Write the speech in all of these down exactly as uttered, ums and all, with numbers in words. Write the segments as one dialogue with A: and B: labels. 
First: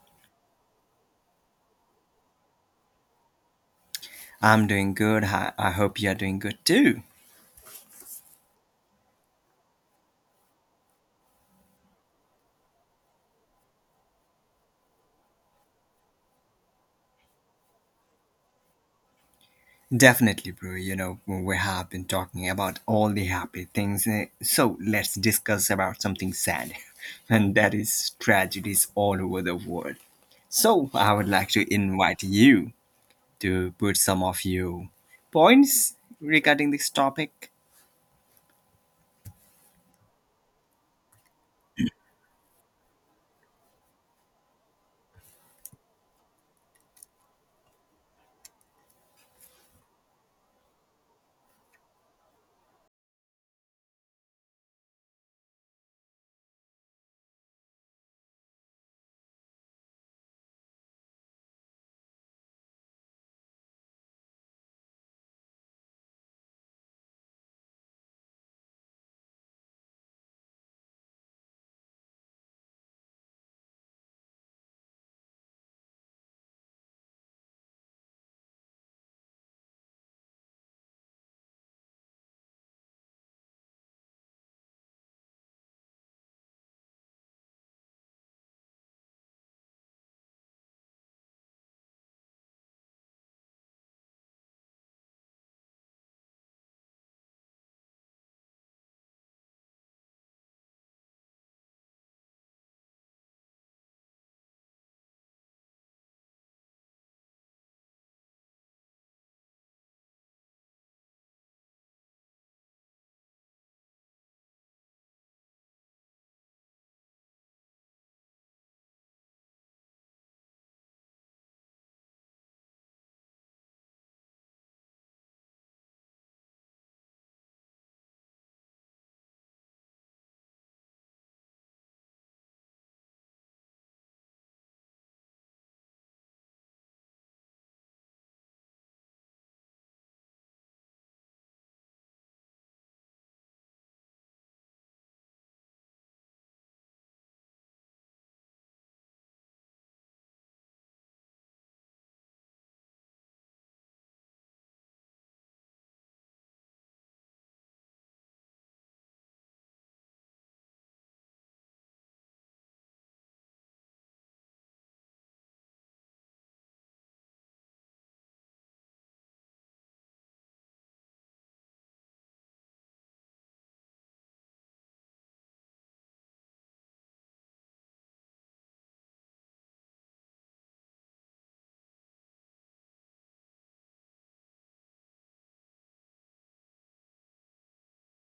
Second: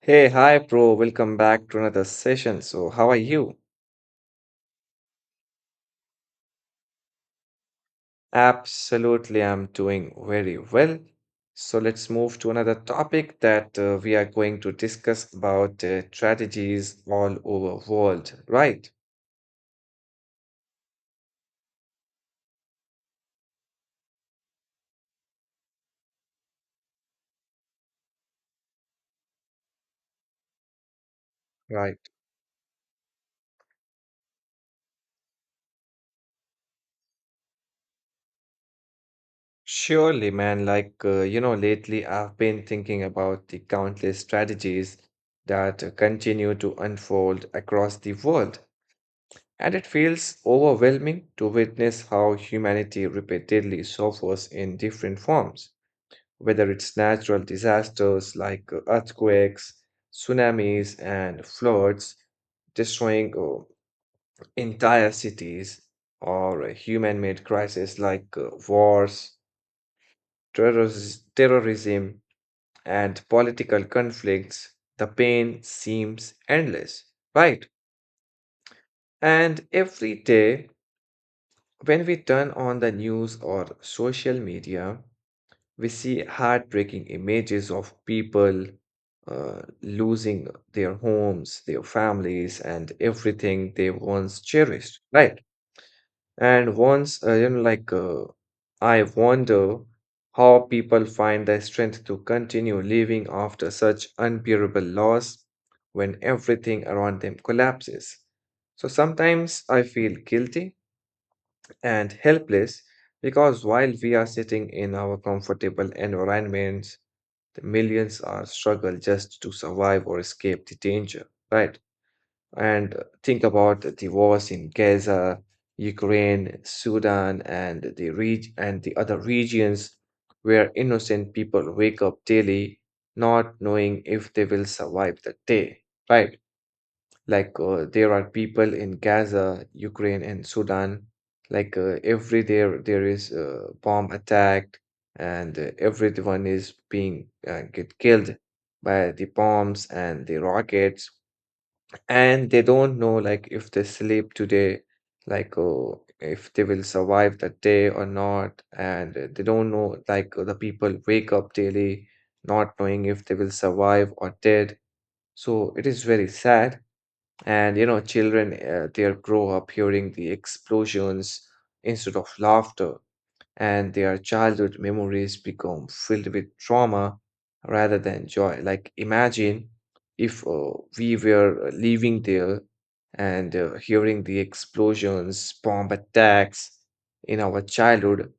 A: Hey, hi, bro. Welcome back to another session. So, how are you?
B: I'm doing good. I, I hope you're doing good too.
A: Absolutely, I'm doing very well. So, let's move to another topic that uh, we are going to discuss about uh, strategies all over world, right?
B: Definitely, bro. You know, we have been talking about all the happy things. eh, So let's discuss about something sad, and that is tragedies all over the world. So I would like to
A: Right.
B: invite you to put some of your points regarding this topic.
A: Surely, man, like uh, you know, lately I've been thinking about the countless strategies that uh, continue to unfold across the world. And it feels overwhelming to witness how humanity repeatedly suffers in different forms, whether it's natural disasters like uh, earthquakes, tsunamis, and floods, destroying uh, entire cities, or human made crises like uh, wars, terroris- terrorism, and political conflicts. The pain seems endless, right? And every day, when we turn on the news or social media, we see heartbreaking images of people uh, losing their homes, their families, and everything they once cherished, right? And once, uh, you know, like, uh, I wonder how people find the strength to continue living after such unbearable loss when everything around them collapses. So sometimes I feel guilty and helpless because while we are sitting in our comfortable environments, the millions are struggle just to survive or escape the danger, right? And uh, think about the wars in Gaza, Ukraine, Sudan, and the reg- and the other regions where innocent people wake up daily not knowing if they will survive the day, right? Like, uh, there are people in Gaza, Ukraine, and Sudan. Like, uh, every day there is a bomb attack, and uh, everyone is being uh, get killed by the bombs and the rockets. And they don't know, like, if they sleep today, like, uh, if they will survive that day or not. And uh, they don't know, like, uh, the people wake up daily not knowing if they will survive or dead. So it is very sad. And you know, children uh, there grow up hearing the explosions instead of laughter, and their childhood memories become filled with trauma rather than joy. Like, imagine if uh, we were uh, living there and uh, hearing the explosions, bomb attacks in our childhood,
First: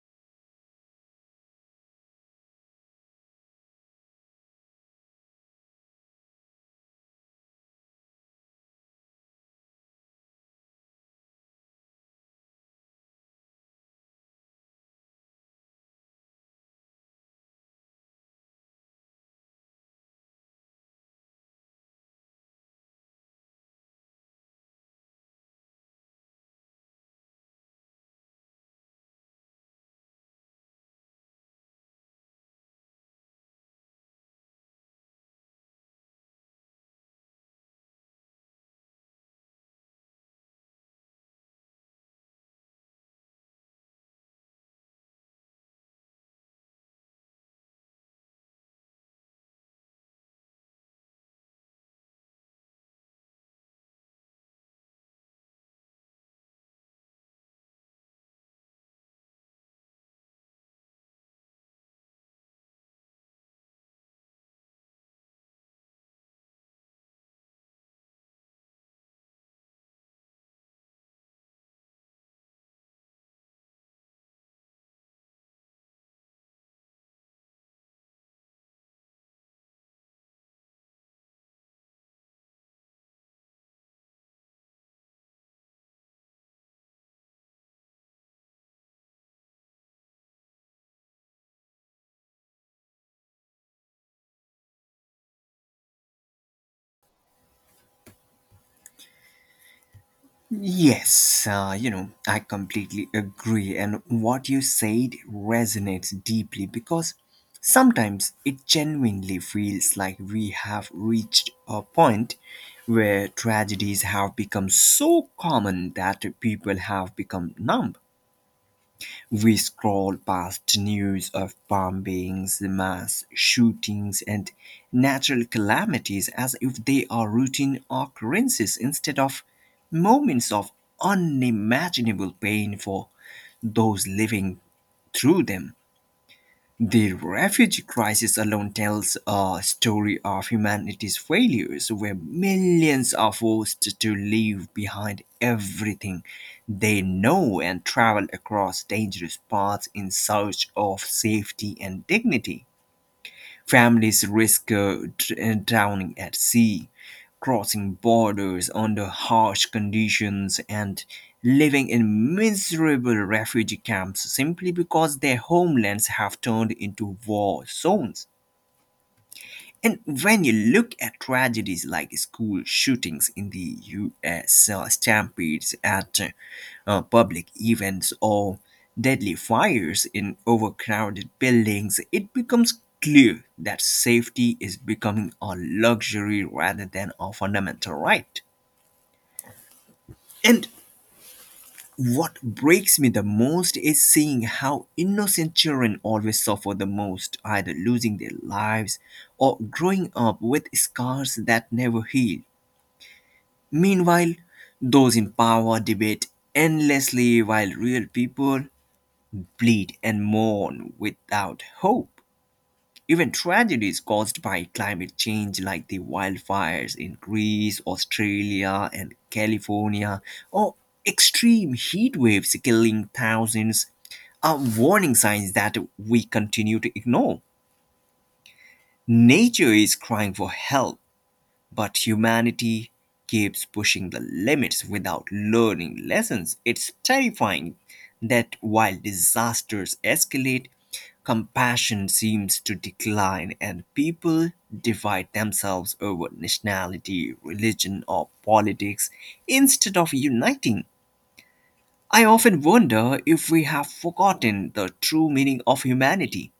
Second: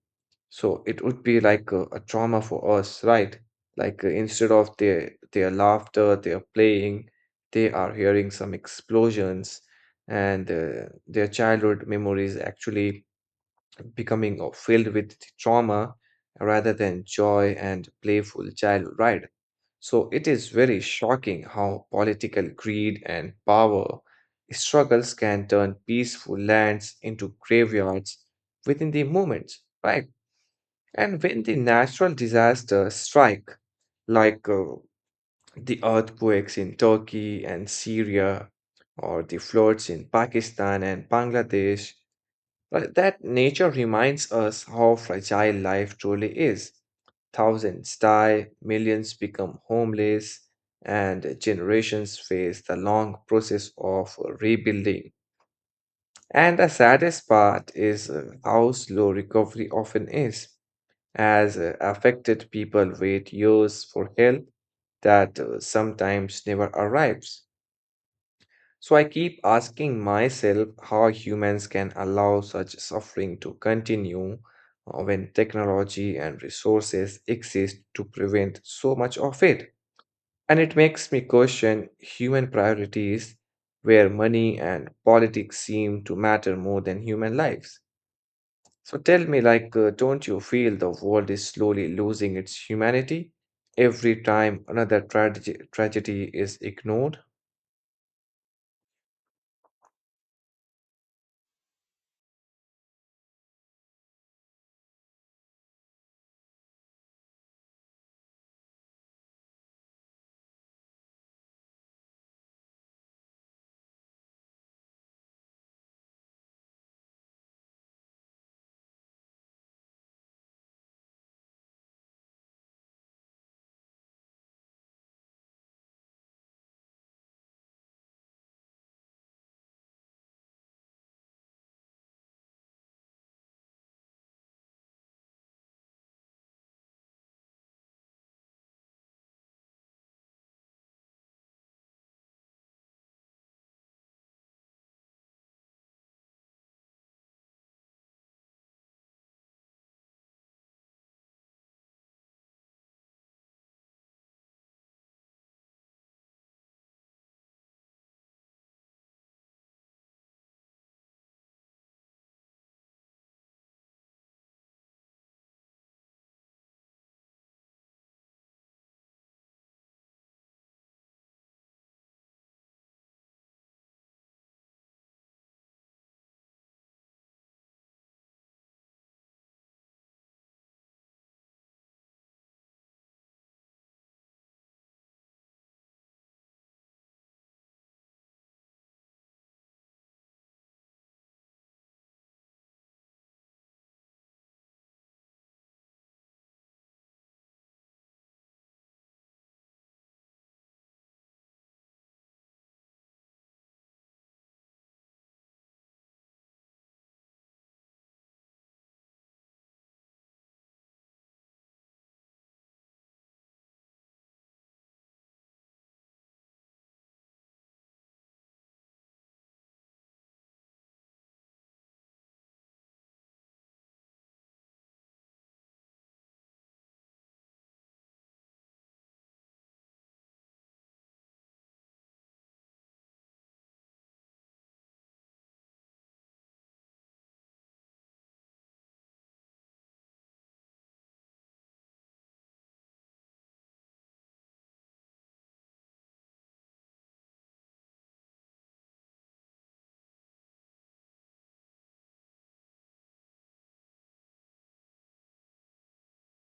A: so it would be like a, a trauma for us, right? Like uh, instead of their their laughter, their playing, they are hearing some explosions, and uh, their childhood memories actually becoming uh, filled with the trauma rather than joy and playful childhood, right? So it is very shocking how political greed and power struggles can turn peaceful lands into graveyards within the moments, right? And when the natural disasters strike, like uh, the earthquakes in Turkey and Syria, or the floods in Pakistan and Bangladesh, uh, that nature reminds us how fragile life truly is. Thousands die, millions become homeless, and generations face the long process of rebuilding. And the saddest part is uh, how slow recovery often is as uh, affected people wait years for help that uh, sometimes never arrives. So I keep asking myself how humans can allow such suffering to continue uh, when technology and resources exist to prevent so much of it. And it makes me question human priorities where money and politics seem to matter more than human lives. So tell me, like, uh, don't you feel the world is slowly losing its humanity every time another tragedy tragedy is ignored?
B: Yes, uh, you know, I completely agree. And what you said resonates deeply because sometimes it genuinely feels like we have reached a point where tragedies have become so common that people have become numb. We scroll past news of bombings, mass shootings, and natural calamities as if they are routine occurrences instead of moments of unimaginable pain for those living through them. The refugee crisis alone tells a story of humanity's failures, where millions are forced to leave behind everything they know and travel across dangerous paths in search of safety and dignity. Families risk uh, dr- drowning at sea, crossing borders under harsh conditions, and living in miserable refugee camps simply because their homelands have turned into war zones. And when you look at tragedies like school shootings in the U S, uh, stampedes at uh, uh, public events, or deadly fires in overcrowded buildings, it becomes clear that safety is becoming a luxury rather than a fundamental right. And what breaks me the most is seeing how innocent children always suffer the most, either losing their lives or growing up with scars that never heal. Meanwhile, those in power debate endlessly while real people bleed and mourn without hope. Even tragedies caused by climate change, like the wildfires in Greece, Australia, and California, or extreme heat waves killing thousands, are warning signs that we continue to ignore. Nature is crying for help, but humanity keeps pushing the limits without learning lessons. It's terrifying that while disasters escalate, compassion seems to decline and people divide themselves over nationality, religion, or politics instead of uniting. I often wonder if we have forgotten the true meaning of humanity.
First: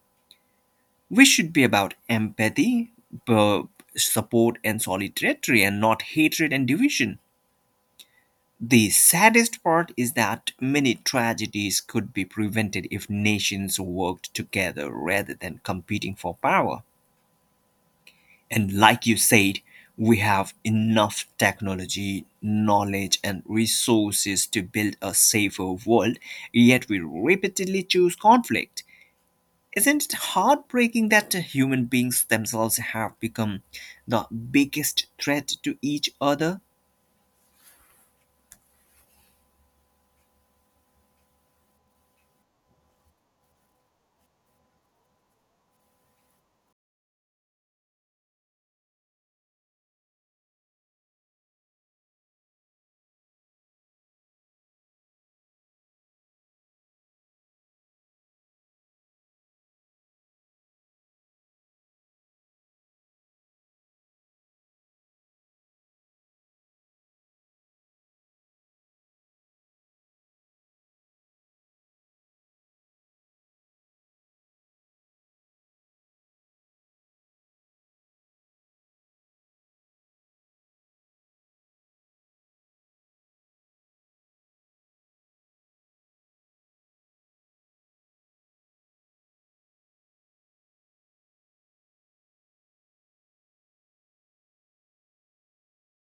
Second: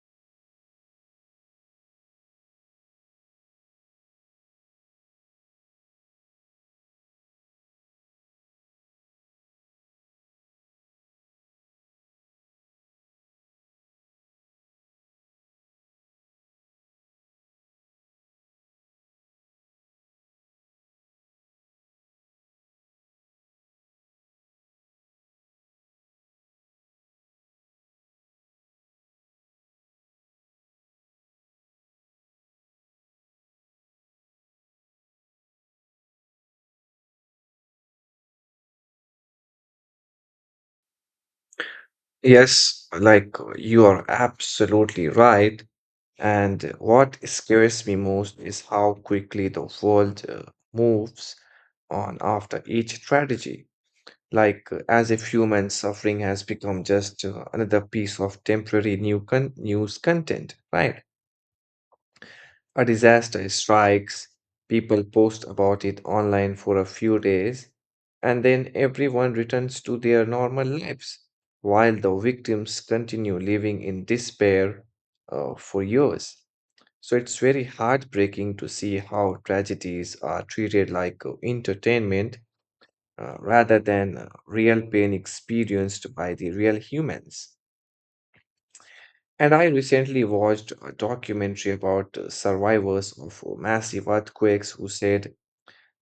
B: We should be about empathy, bu- support, and solidarity, and not hatred and division. The saddest part is that many tragedies could be prevented if nations worked together rather than competing for power. And like you said, we have enough technology, knowledge, and resources to build a safer world, yet we repeatedly choose conflict. Isn't it heartbreaking that human beings themselves have become the biggest threat to each other?
A: Yes, like you are absolutely right. And what scares me most is how quickly the world uh, moves on after each tragedy, like uh, as if human suffering has become just uh, another piece of temporary new con- news content, right? A disaster strikes, people post about it online for a few days, and then everyone returns to their normal lives, while the victims continue living in despair uh, for years. So it's very heartbreaking to see how tragedies are treated like uh, entertainment uh, rather than uh, real pain experienced by the real humans. And I recently watched a documentary about uh, survivors of uh, massive earthquakes who said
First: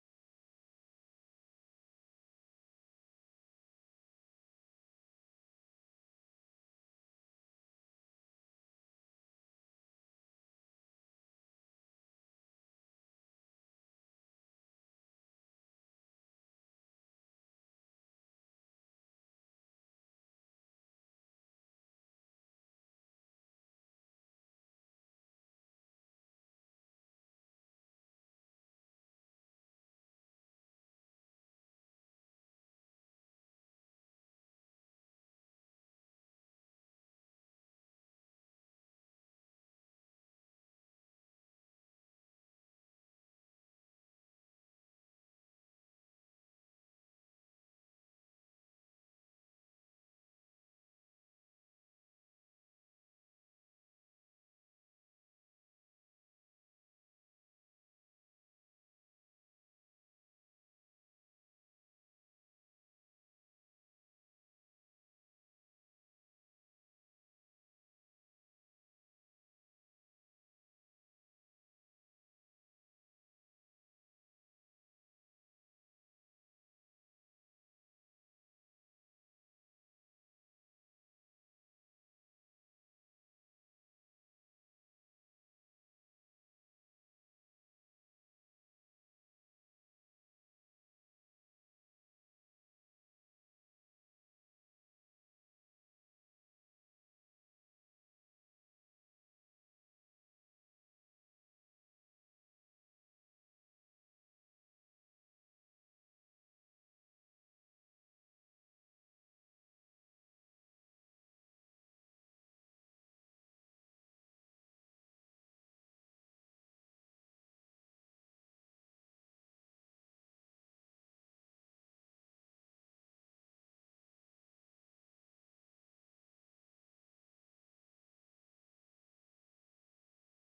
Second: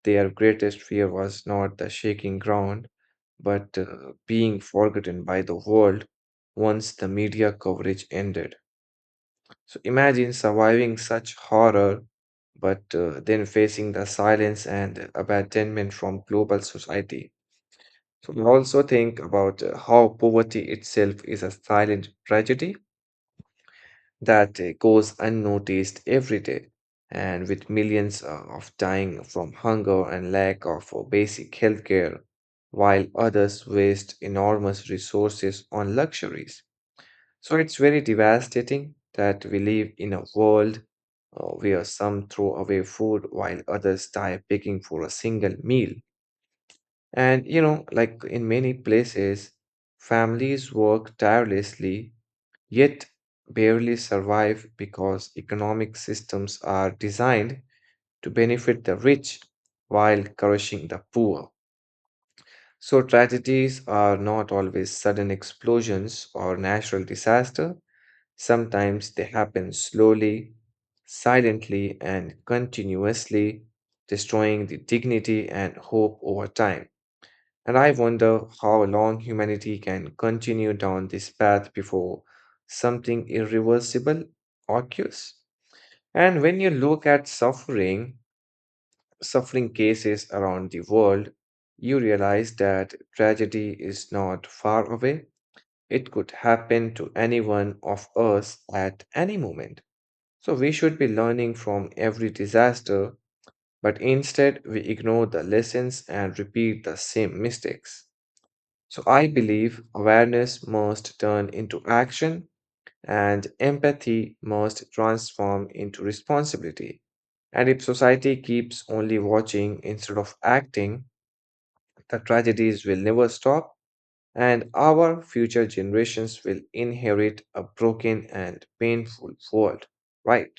A: their greatest fear was not the shaking ground, but uh, being forgotten by the world once the media coverage ended. So imagine surviving such horror, but uh, then facing the silence and abandonment from global society. So we also think about uh, how poverty itself is a silent tragedy that uh, goes unnoticed every day, and with millions uh, of dying from hunger and lack of uh, basic healthcare, while others waste enormous resources on luxuries. So it's very devastating that we live in a world uh, where some throw away food while others die begging for a single meal. And you know, like in many places, families work tirelessly yet barely survive because economic systems are designed to benefit the rich while crushing the poor. So tragedies are not always sudden explosions or natural disaster. Sometimes they happen slowly, silently, and continuously, destroying the dignity and hope over time. And I wonder how long humanity can continue down this path before something irreversible occurs. And when you look at suffering, suffering cases around the world, you realize that tragedy is not far away. It could happen to anyone of us at any moment. So we should be learning from every disaster, but instead we ignore the lessons and repeat the same mistakes. So I believe awareness must turn into action and empathy must transform into responsibility. And if society keeps only watching instead of acting, the tragedies will never stop and our future generations will inherit a broken and painful world. Right.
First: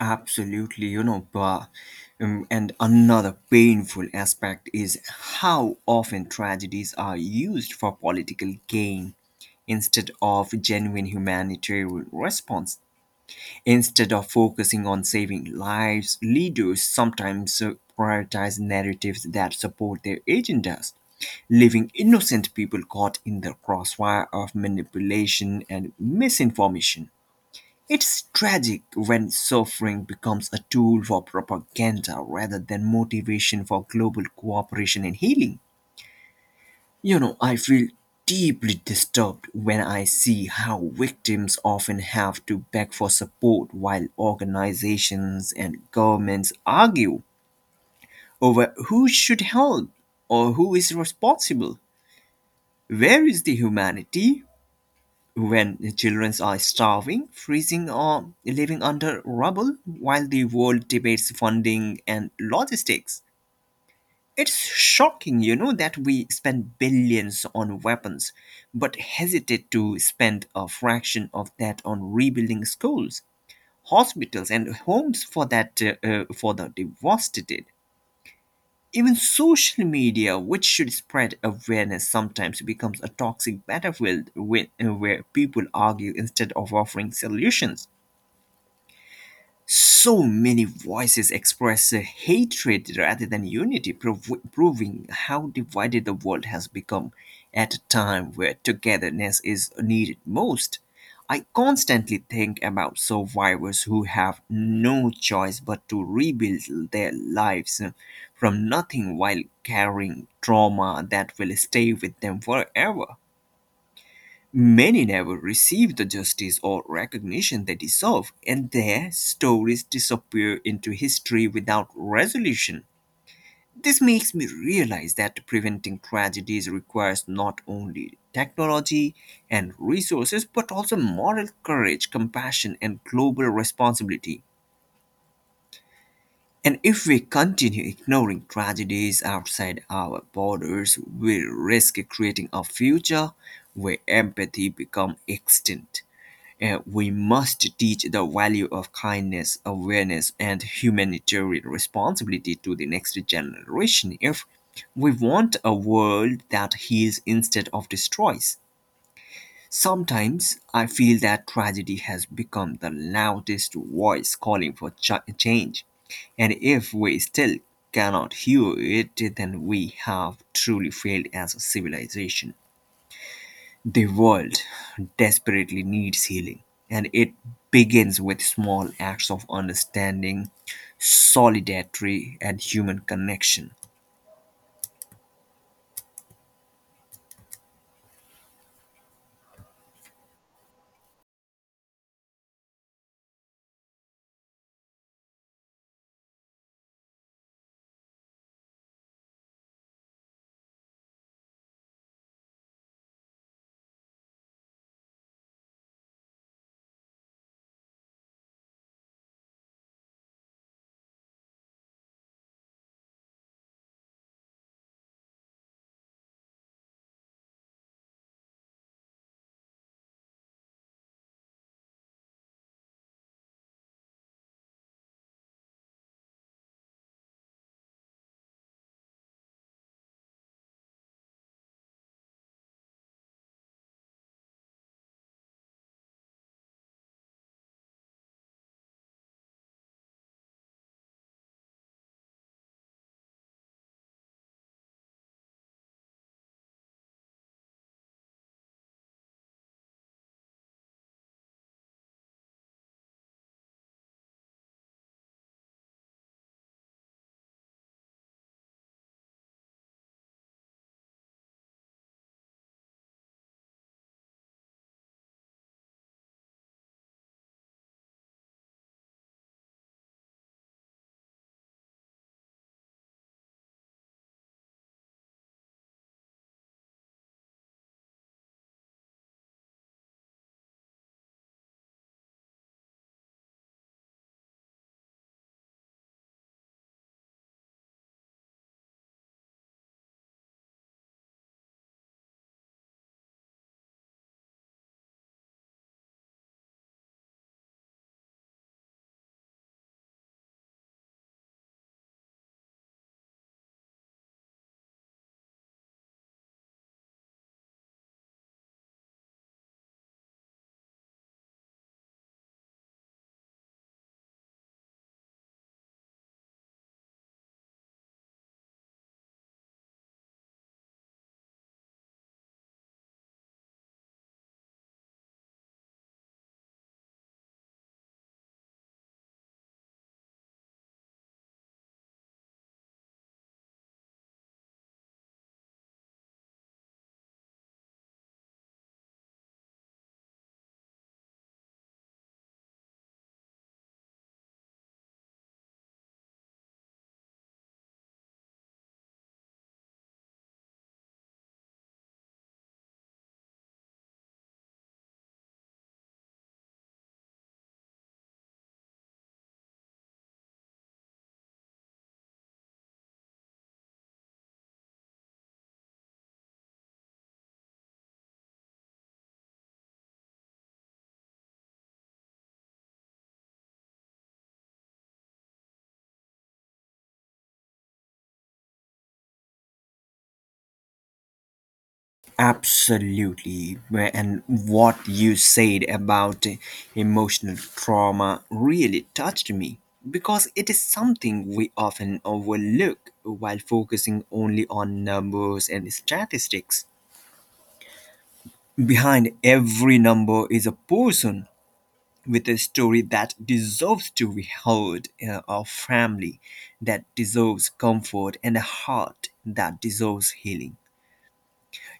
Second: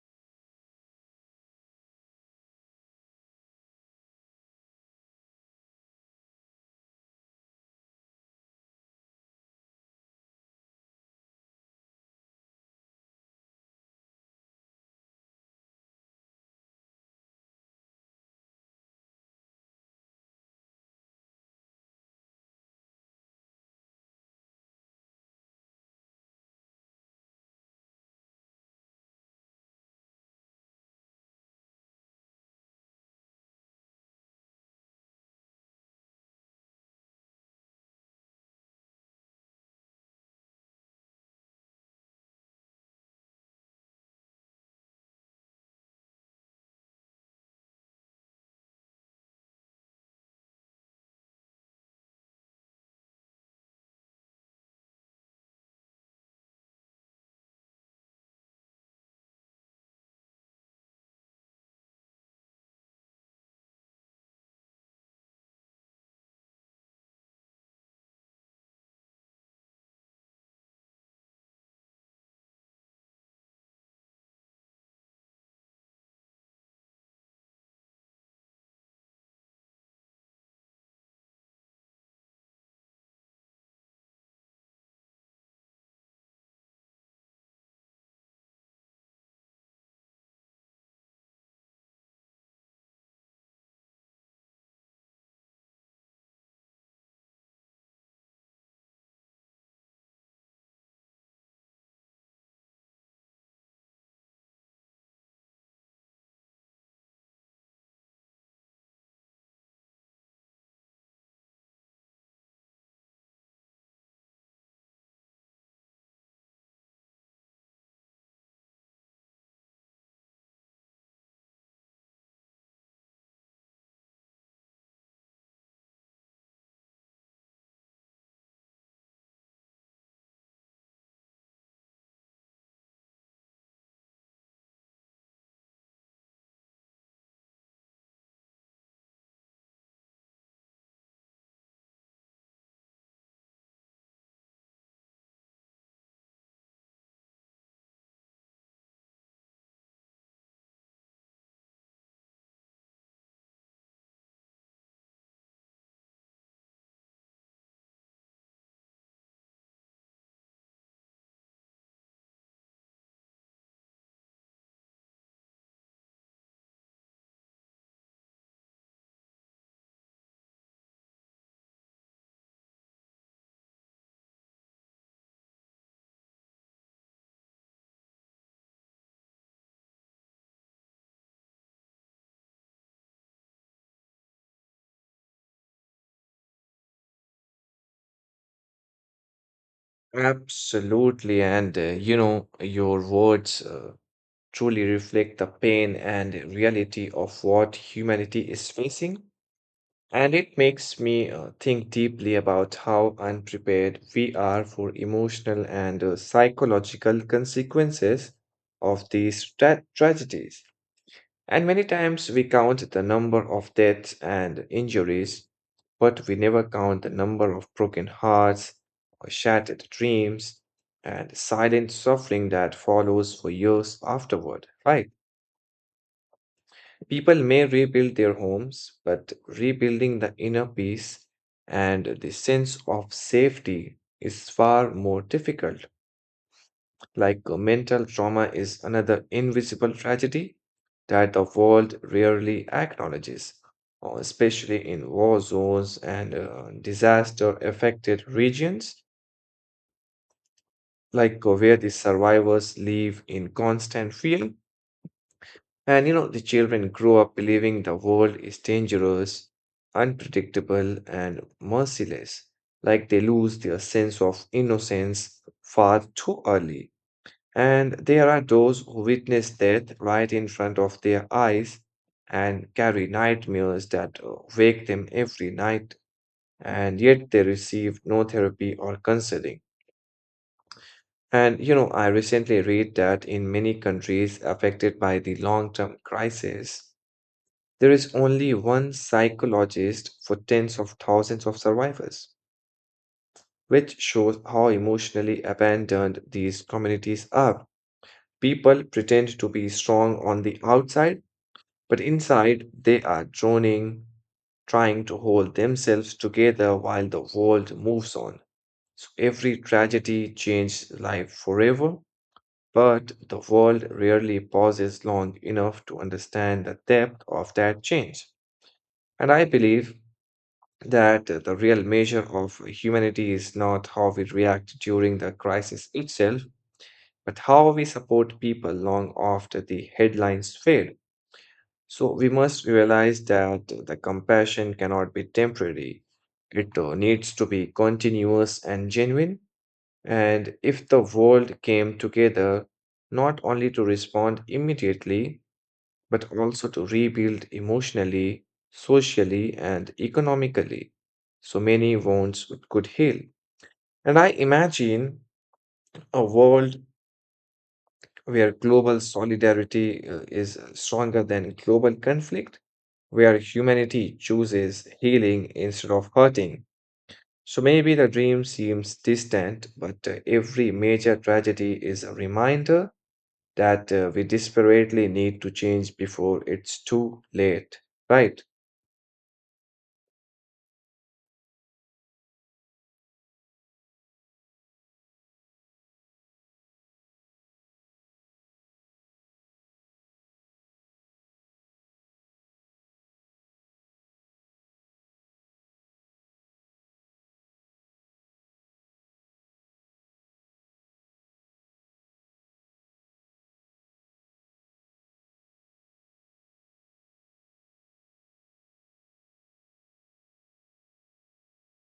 B: Absolutely, you know, bah. Um, and another painful aspect is how often tragedies are used for political gain instead of genuine humanitarian response. Instead of focusing on saving lives, leaders sometimes uh, prioritize narratives that support their agendas, leaving innocent people caught in the crossfire of manipulation and misinformation. It's tragic when suffering becomes a tool for propaganda rather than motivation for global cooperation and healing. You know, I feel deeply disturbed when I see how victims often have to beg for support while organizations and governments argue over who should help or who is responsible. Where is the humanity when the children are starving, freezing, or living under rubble while the world debates funding and logistics? It's shocking, you know, that we spend billions on weapons, but hesitate to spend a fraction of that on rebuilding schools, hospitals, and homes for that uh, uh, for the devastated. Even social media, which should spread awareness, sometimes becomes a toxic battlefield when, uh, where people argue instead of offering solutions. So many voices express a hatred rather than unity, prov- proving how divided the world has become at a time where togetherness is needed most. I constantly think about survivors who have no choice but to rebuild their lives uh, from nothing while carrying trauma that will stay with them forever. Many never receive the justice or recognition they deserve, and their stories disappear into history without resolution. This makes me realize that preventing tragedies requires not only technology and resources, but also moral courage, compassion, and global responsibility. And if we continue ignoring tragedies outside our borders, we risk creating a future where empathy becomes extinct. Uh, we must teach the value of kindness, awareness, and humanitarian responsibility to the next generation if we want a world that heals instead of destroys. Sometimes I feel that tragedy has become the loudest voice calling for ch- change, and if we still cannot hear it, then we have truly failed as a civilization. The world desperately needs healing, and it begins with small acts of understanding, solidarity, and human connection.
A: Absolutely. And uh, you know, your words uh, truly reflect the pain and reality of what humanity is facing. And it makes me uh, think deeply about how unprepared we are for emotional and uh, psychological consequences of these tra- tragedies. And many times we count the number of deaths and injuries, but we never count the number of broken hearts or shattered dreams and silent suffering that follows for years afterward, right? People may rebuild their homes, but rebuilding the inner peace and the sense of safety is far more difficult. Like uh, mental trauma is another invisible tragedy that the world rarely acknowledges, uh, especially in war zones and uh, disaster affected regions, like uh, where the survivors live in constant fear. And you know, the children grow up believing the world is dangerous, unpredictable, and merciless. Like they lose their sense of innocence far too early. And there are those who witness death right in front of their eyes and carry nightmares that uh, wake them every night, and yet they receive no therapy or counseling. And you know, I recently read that in many countries affected by the long-term crisis, there is only one psychologist for tens of thousands of survivors, which shows how emotionally abandoned these communities are. People pretend to be strong on the outside, but inside they are droning, trying to hold themselves together while the world moves on. So every tragedy changed life forever, but the world rarely pauses long enough to understand the depth of that change. And I believe that the real measure of humanity is not how we react during the crisis itself, but how we support people long after the headlines fade. So we must realize that the compassion cannot be temporary. It uh, needs to be continuous and genuine. And if the world came together not only to respond immediately, but also to rebuild emotionally, socially, and economically, so many wounds could heal. And I imagine a world where global solidarity uh, is stronger than global conflict, where humanity chooses healing instead of hurting. So maybe the dream seems distant, but uh, every major tragedy is a reminder that uh, we desperately need to change before it's too late, right?
B: Absolutely. And what you said about emotional trauma really touched me because it is something we often overlook while focusing only on numbers and statistics. Behind every number is a person with a story that deserves to be heard, uh, a family that deserves comfort, and a heart that deserves healing.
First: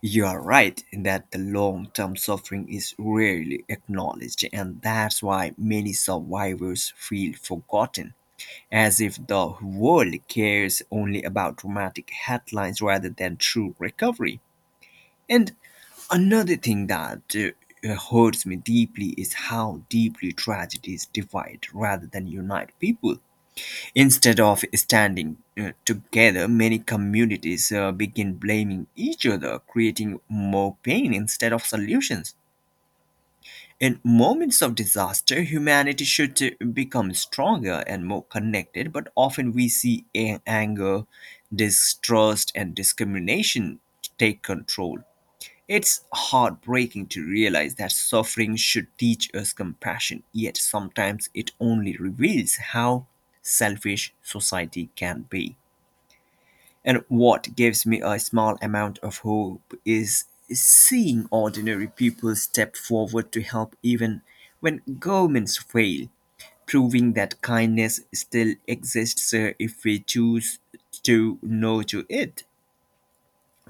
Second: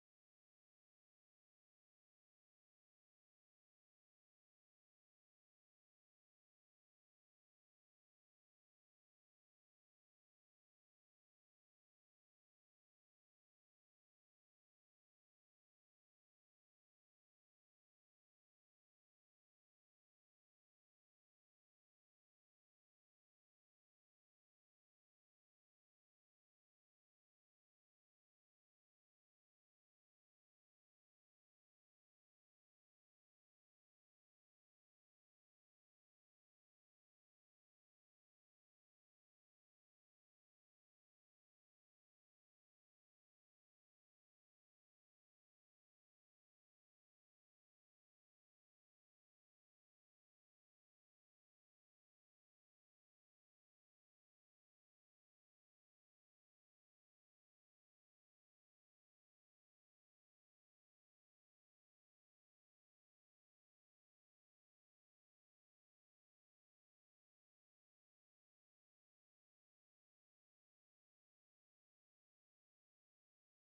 B: You are right that the long term suffering is rarely acknowledged, and that's why many survivors feel forgotten, as if the world cares only about dramatic headlines rather than true recovery. And another thing that uh, hurts me deeply is how deeply tragedies divide rather than unite people. Instead of standing uh, together, many communities uh, begin blaming each other, creating more pain instead of solutions. In moments of disaster, humanity should uh, become stronger and more connected, but often we see a- anger, distrust, and discrimination take control. It's heartbreaking to realize that suffering should teach us compassion, yet sometimes it only reveals how selfish society can be. And what gives me a small amount of hope is seeing ordinary people step forward to help even when governments fail, proving that kindness still exists uh, if we choose to know to it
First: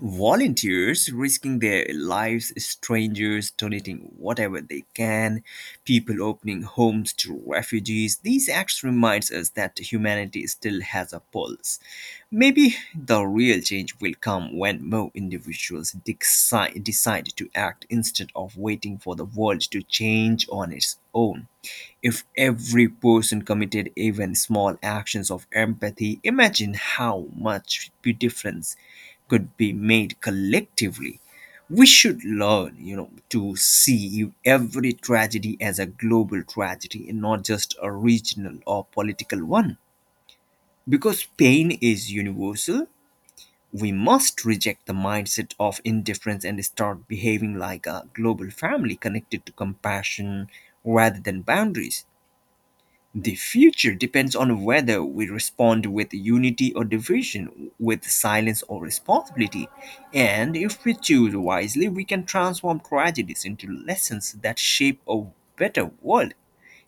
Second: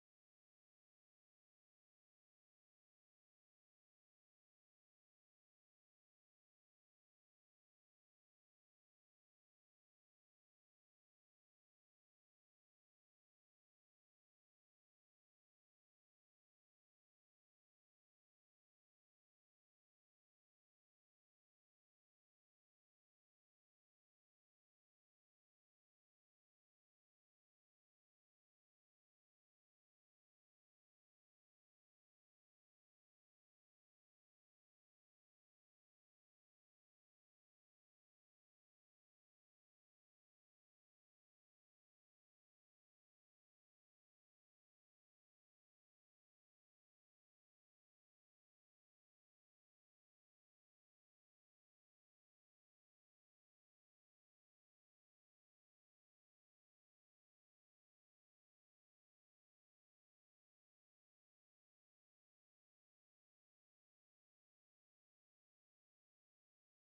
B: volunteers risking their lives, strangers donating whatever they can, people opening homes to refugees. These acts reminds us that humanity still has a pulse. Maybe the real change will come when more individuals decide, decide to act instead of waiting for the world to change on its own. If every person committed even small actions of empathy, imagine how much p- difference could be made collectively. We should learn, you know, to see every tragedy as a global tragedy and not just a regional or political one. Because pain is universal, we must reject the mindset of indifference and start behaving like a global family connected to compassion rather than boundaries. The future depends on whether we respond with unity or division, with silence or responsibility. And if we choose wisely, we can transform tragedies into lessons that shape a better world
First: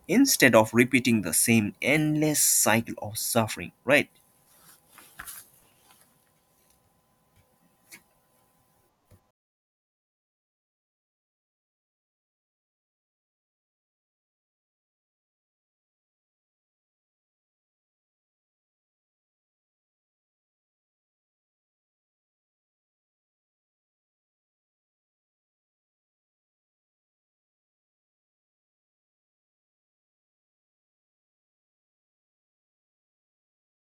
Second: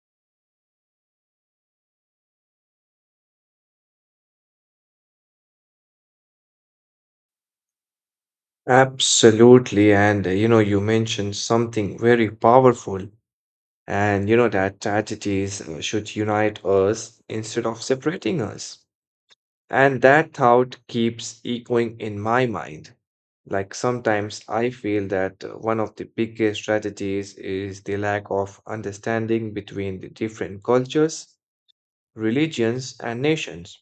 B: instead of repeating the same endless cycle of suffering, right?
A: Absolutely. And uh, you know, you mentioned something very powerful, and you know, that tragedies uh, should unite us instead of separating us. And that thought keeps echoing in my mind. Like sometimes I feel that uh, one of the biggest tragedies is the lack of understanding between the different cultures, religions, and nations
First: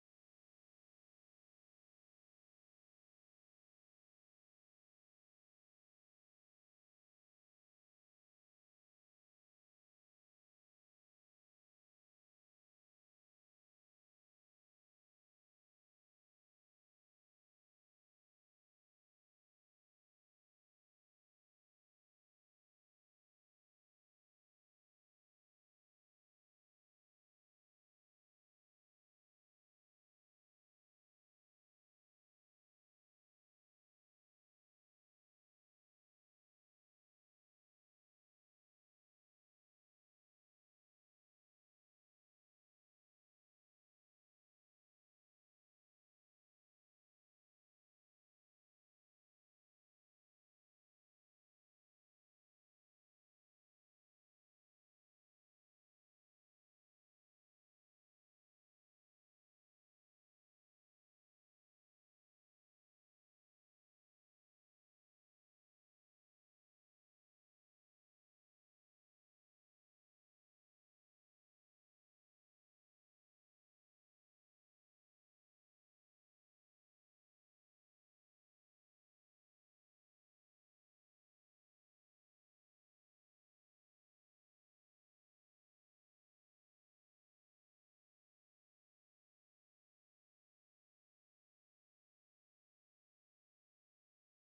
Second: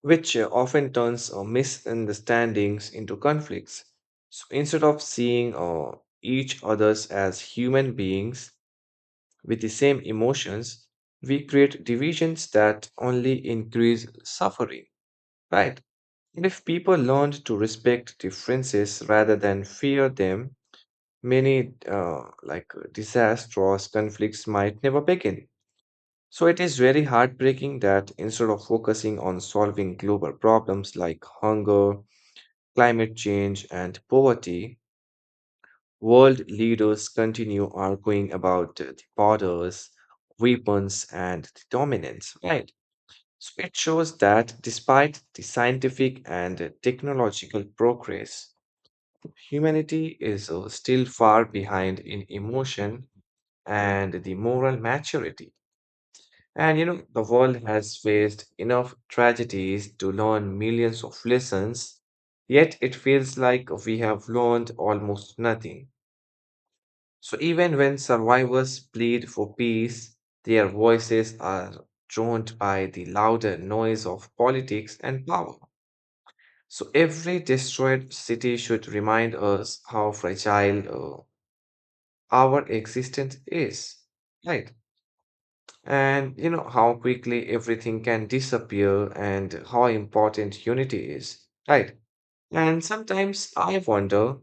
A: which uh, often turns uh, misunderstandings into conflicts. So instead of seeing uh, each others as human beings with the same emotions, we create divisions that only increase suffering, right? And if people learned to respect differences rather than fear them, many uh, like uh, disastrous conflicts might never begin. So it is very heartbreaking that instead of focusing on solving global problems like hunger, climate change, and poverty, world leaders continue arguing about the borders, weapons, and the dominance, right? So it shows that despite the scientific and technological progress, humanity is uh, still far behind in emotion and the moral maturity. And you know, the world has faced enough tragedies to learn millions of lessons, yet it feels like we have learned almost nothing. So even when survivors plead for peace, their voices are drowned by the louder noise of politics and power. So every destroyed city should remind us how fragile uh, our existence is, right? And you know how quickly everything can disappear and how important unity is, right? And sometimes I wonder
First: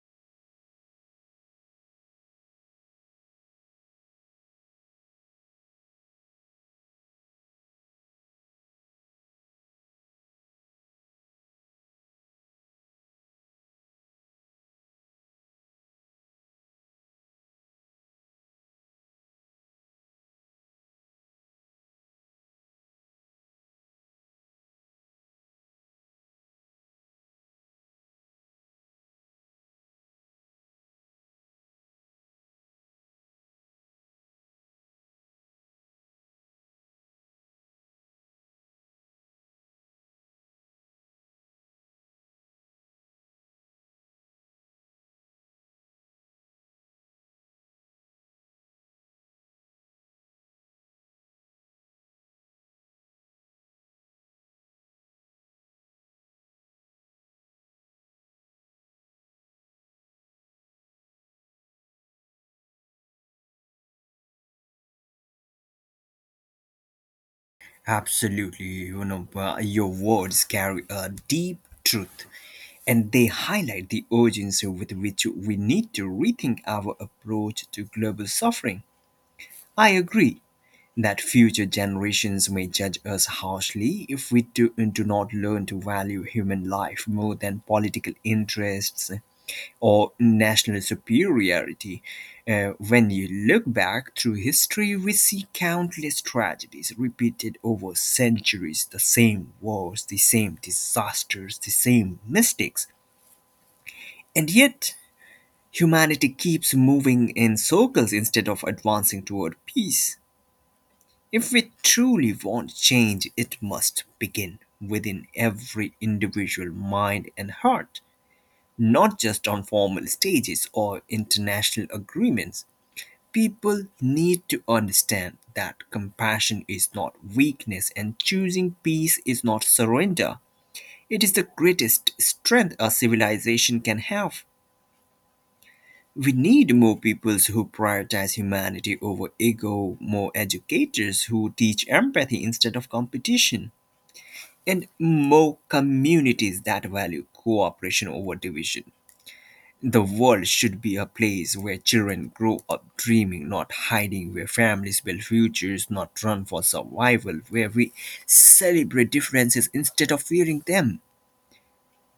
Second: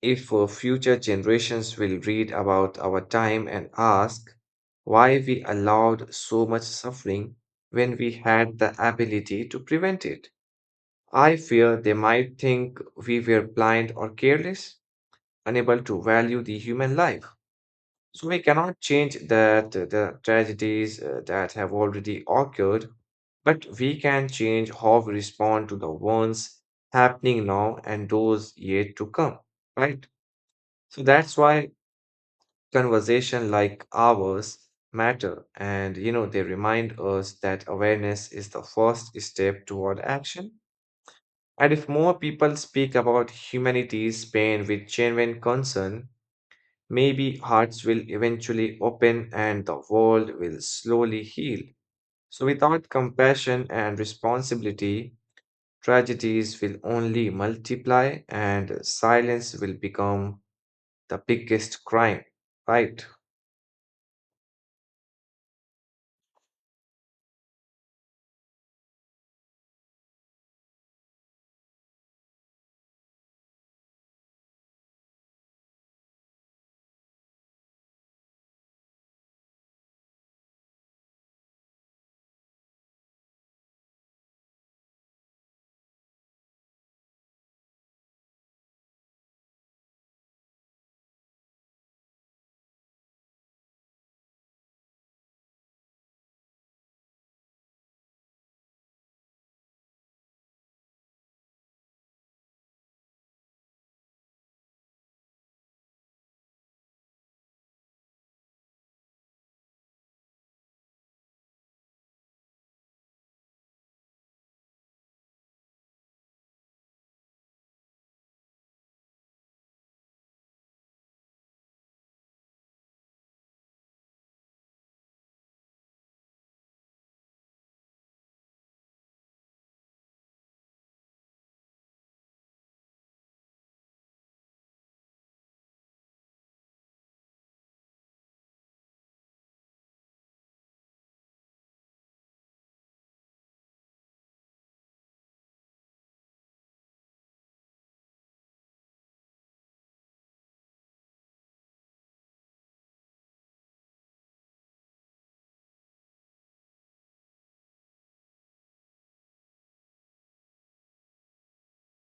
A: if uh, future generations will read about our time and ask why we allowed so much suffering when we had the ability to prevent it. I fear they might think we were blind or careless, unable to value the human life. So we cannot change that the tragedies uh, that have already occurred, but we can change how we respond to the ones happening now and those yet to come, right? So that's why conversation like ours matter, and you know they remind us that awareness is the first step toward action, and if more people speak about humanity's pain with genuine concern, maybe hearts will eventually open and the world will slowly heal. So, without compassion and responsibility, tragedies will only multiply and silence will become the biggest crime, right?
B: Absolutely, you know, uh, your words carry a deep truth and they highlight the urgency with which we need to rethink our approach to global suffering. I agree that future generations may judge us harshly if we do, do not learn to value human life more than political interests or national superiority. Uh, when you look back through history, we see countless tragedies repeated over centuries the same wars, the same disasters, the same mistakes. And yet, humanity keeps moving in circles instead of advancing toward peace. If we truly want change, it must begin within every individual mind and heart, not just on formal stages or international agreements. People need to understand that compassion is not weakness and choosing peace is not surrender. It is the greatest strength a civilization can have. We need more peoples who prioritize humanity over ego, more educators who teach empathy instead of competition, and more communities that value cooperation over division. The world should be a place where children grow up dreaming, not hiding, where families build futures, not run for survival, where we celebrate differences instead of fearing them.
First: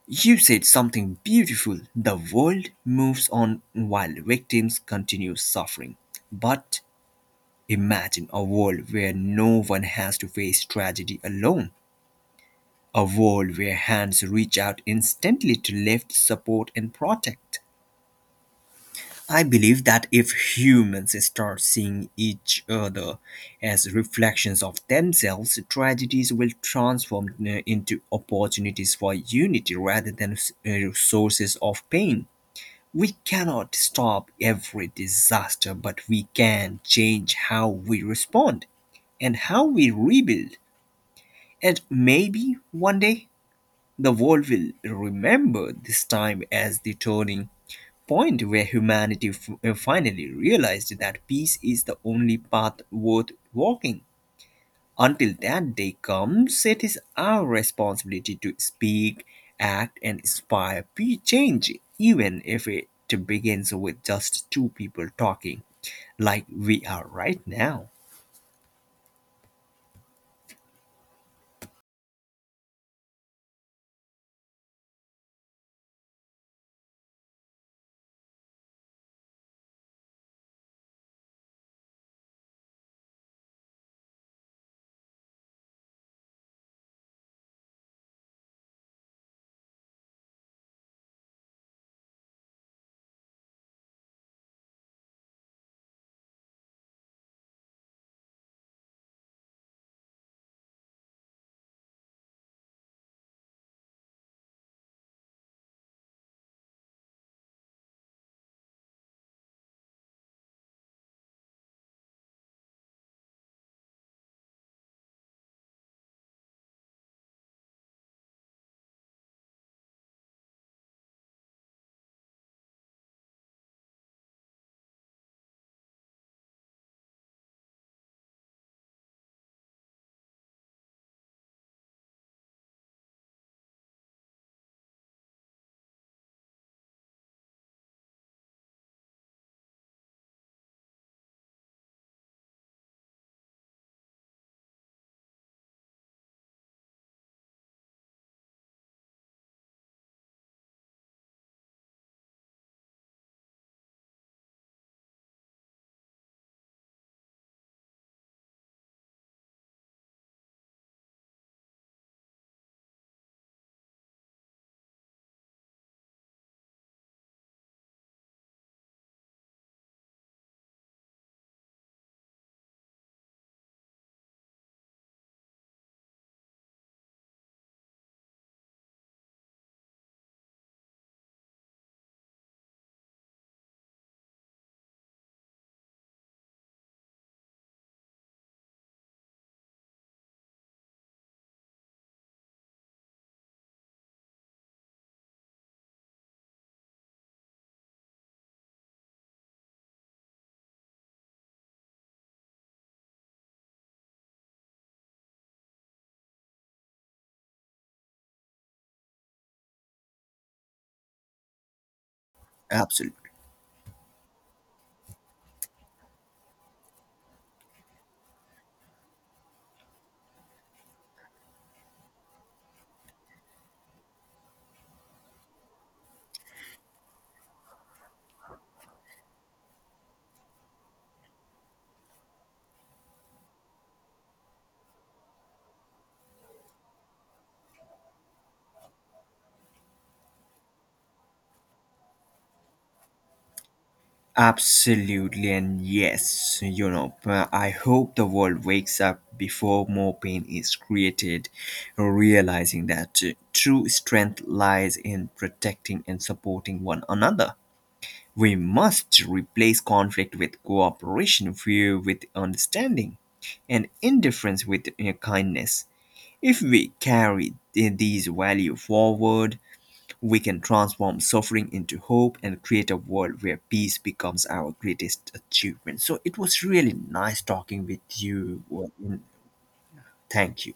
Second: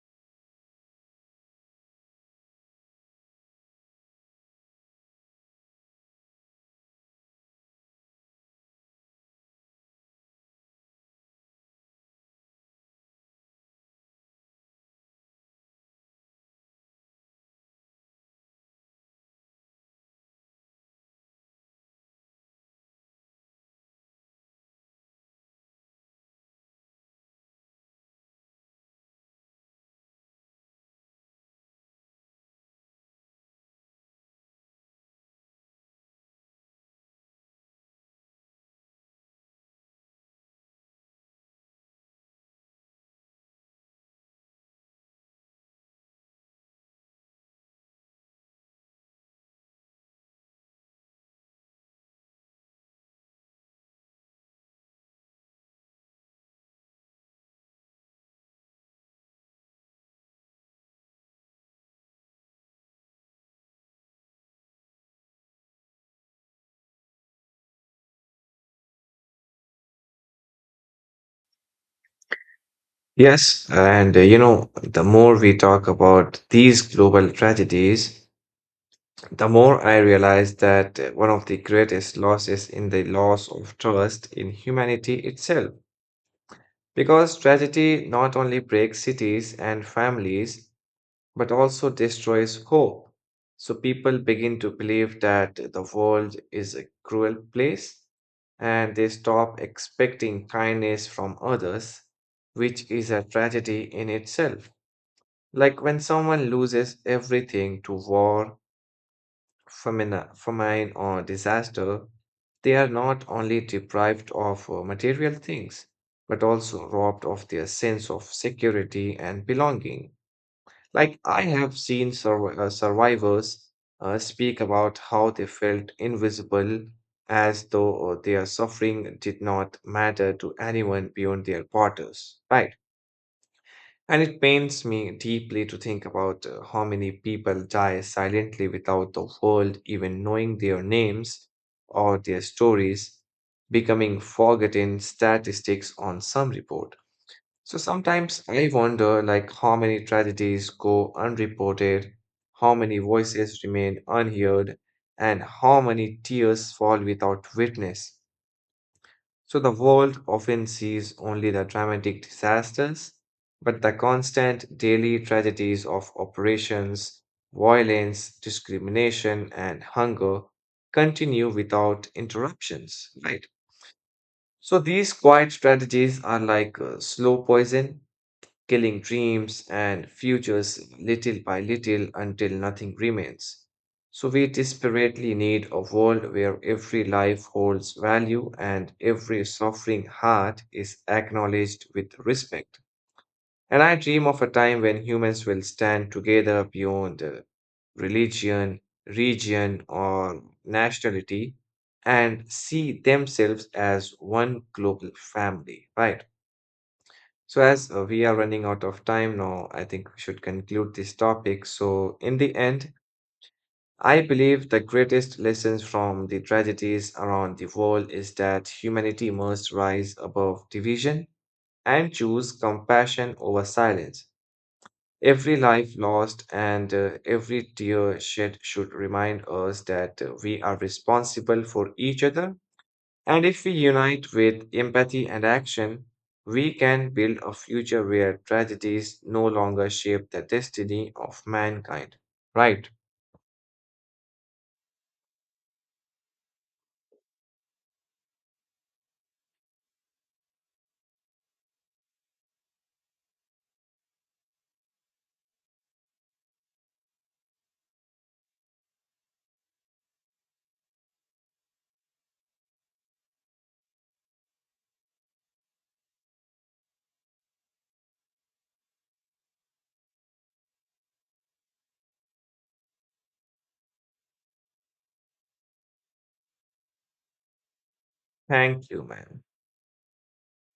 B: You said something beautiful. The world moves on while victims continue suffering. But imagine a world where no one has to face tragedy alone, a world where hands reach out instantly to lift, support, and protect. I believe that if humans start seeing each other as reflections of themselves, tragedies will transform uh, into opportunities for unity rather than uh, sources of pain. We cannot stop every disaster, but we can change how we respond and how we rebuild. And maybe one day the world will remember this time as the turning point where humanity f- uh, finally realized that peace is the only path worth walking. Until that day comes, it is our responsibility to speak, act, and inspire pe- change, even if it begins with just two people talking like we are right now.
A: Yes, and uh, you know, the more we talk about these global tragedies, the more I realize that uh, one of the greatest losses in the loss of trust in humanity itself. Because tragedy not only breaks cities and families, but also destroys hope. So people begin to believe that the world is a cruel place and they stop expecting kindness from others, which is a tragedy in itself. Like when someone loses everything to war famine, famine or disaster, they are not only deprived of uh, material things, but also robbed of their sense of security and belonging. Like, I have seen sur- uh, survivors uh, speak about how they felt invisible as though uh, their suffering did not matter to anyone beyond their borders, right? And it pains me deeply to think about uh, how many people die silently without the world even knowing their names or their stories, becoming forgotten statistics on some report. So sometimes I wonder like how many tragedies go unreported, how many voices remain unheard, and how many tears fall without witness. So the world often sees only the dramatic disasters, but the constant daily tragedies of operations, violence, discrimination, and hunger continue without interruptions, right? So these quiet strategies are like uh, slow poison killing dreams and futures little by little until nothing remains. So we desperately need a world where every life holds value and every suffering heart is acknowledged with respect. And I dream of a time when humans will stand together beyond uh, religion, region, or nationality and see themselves as one global family, right? So, as uh, we are running out of time now, I think we should conclude this topic. So, in the end,
B: Absolutely.
A: I believe the greatest lessons from the tragedies around the world is that humanity must rise above division and choose compassion over silence. Every life lost and uh, every tear shed should remind us that uh, we are responsible for each other, and if we unite with empathy and action, we can build a future where tragedies no longer shape the destiny of mankind. Right.
B: Absolutely, and yes, you know, uh, I hope the world wakes up before more pain is created, realizing that uh, true strength lies in protecting and supporting one another. We must replace conflict with cooperation, fear with understanding, and indifference with uh, kindness. If we carry th- these values forward, we can transform suffering into hope and create a world where peace becomes our greatest achievement. So it was really nice talking with you.
A: Thank
B: Well,
A: you, man.
B: thank you.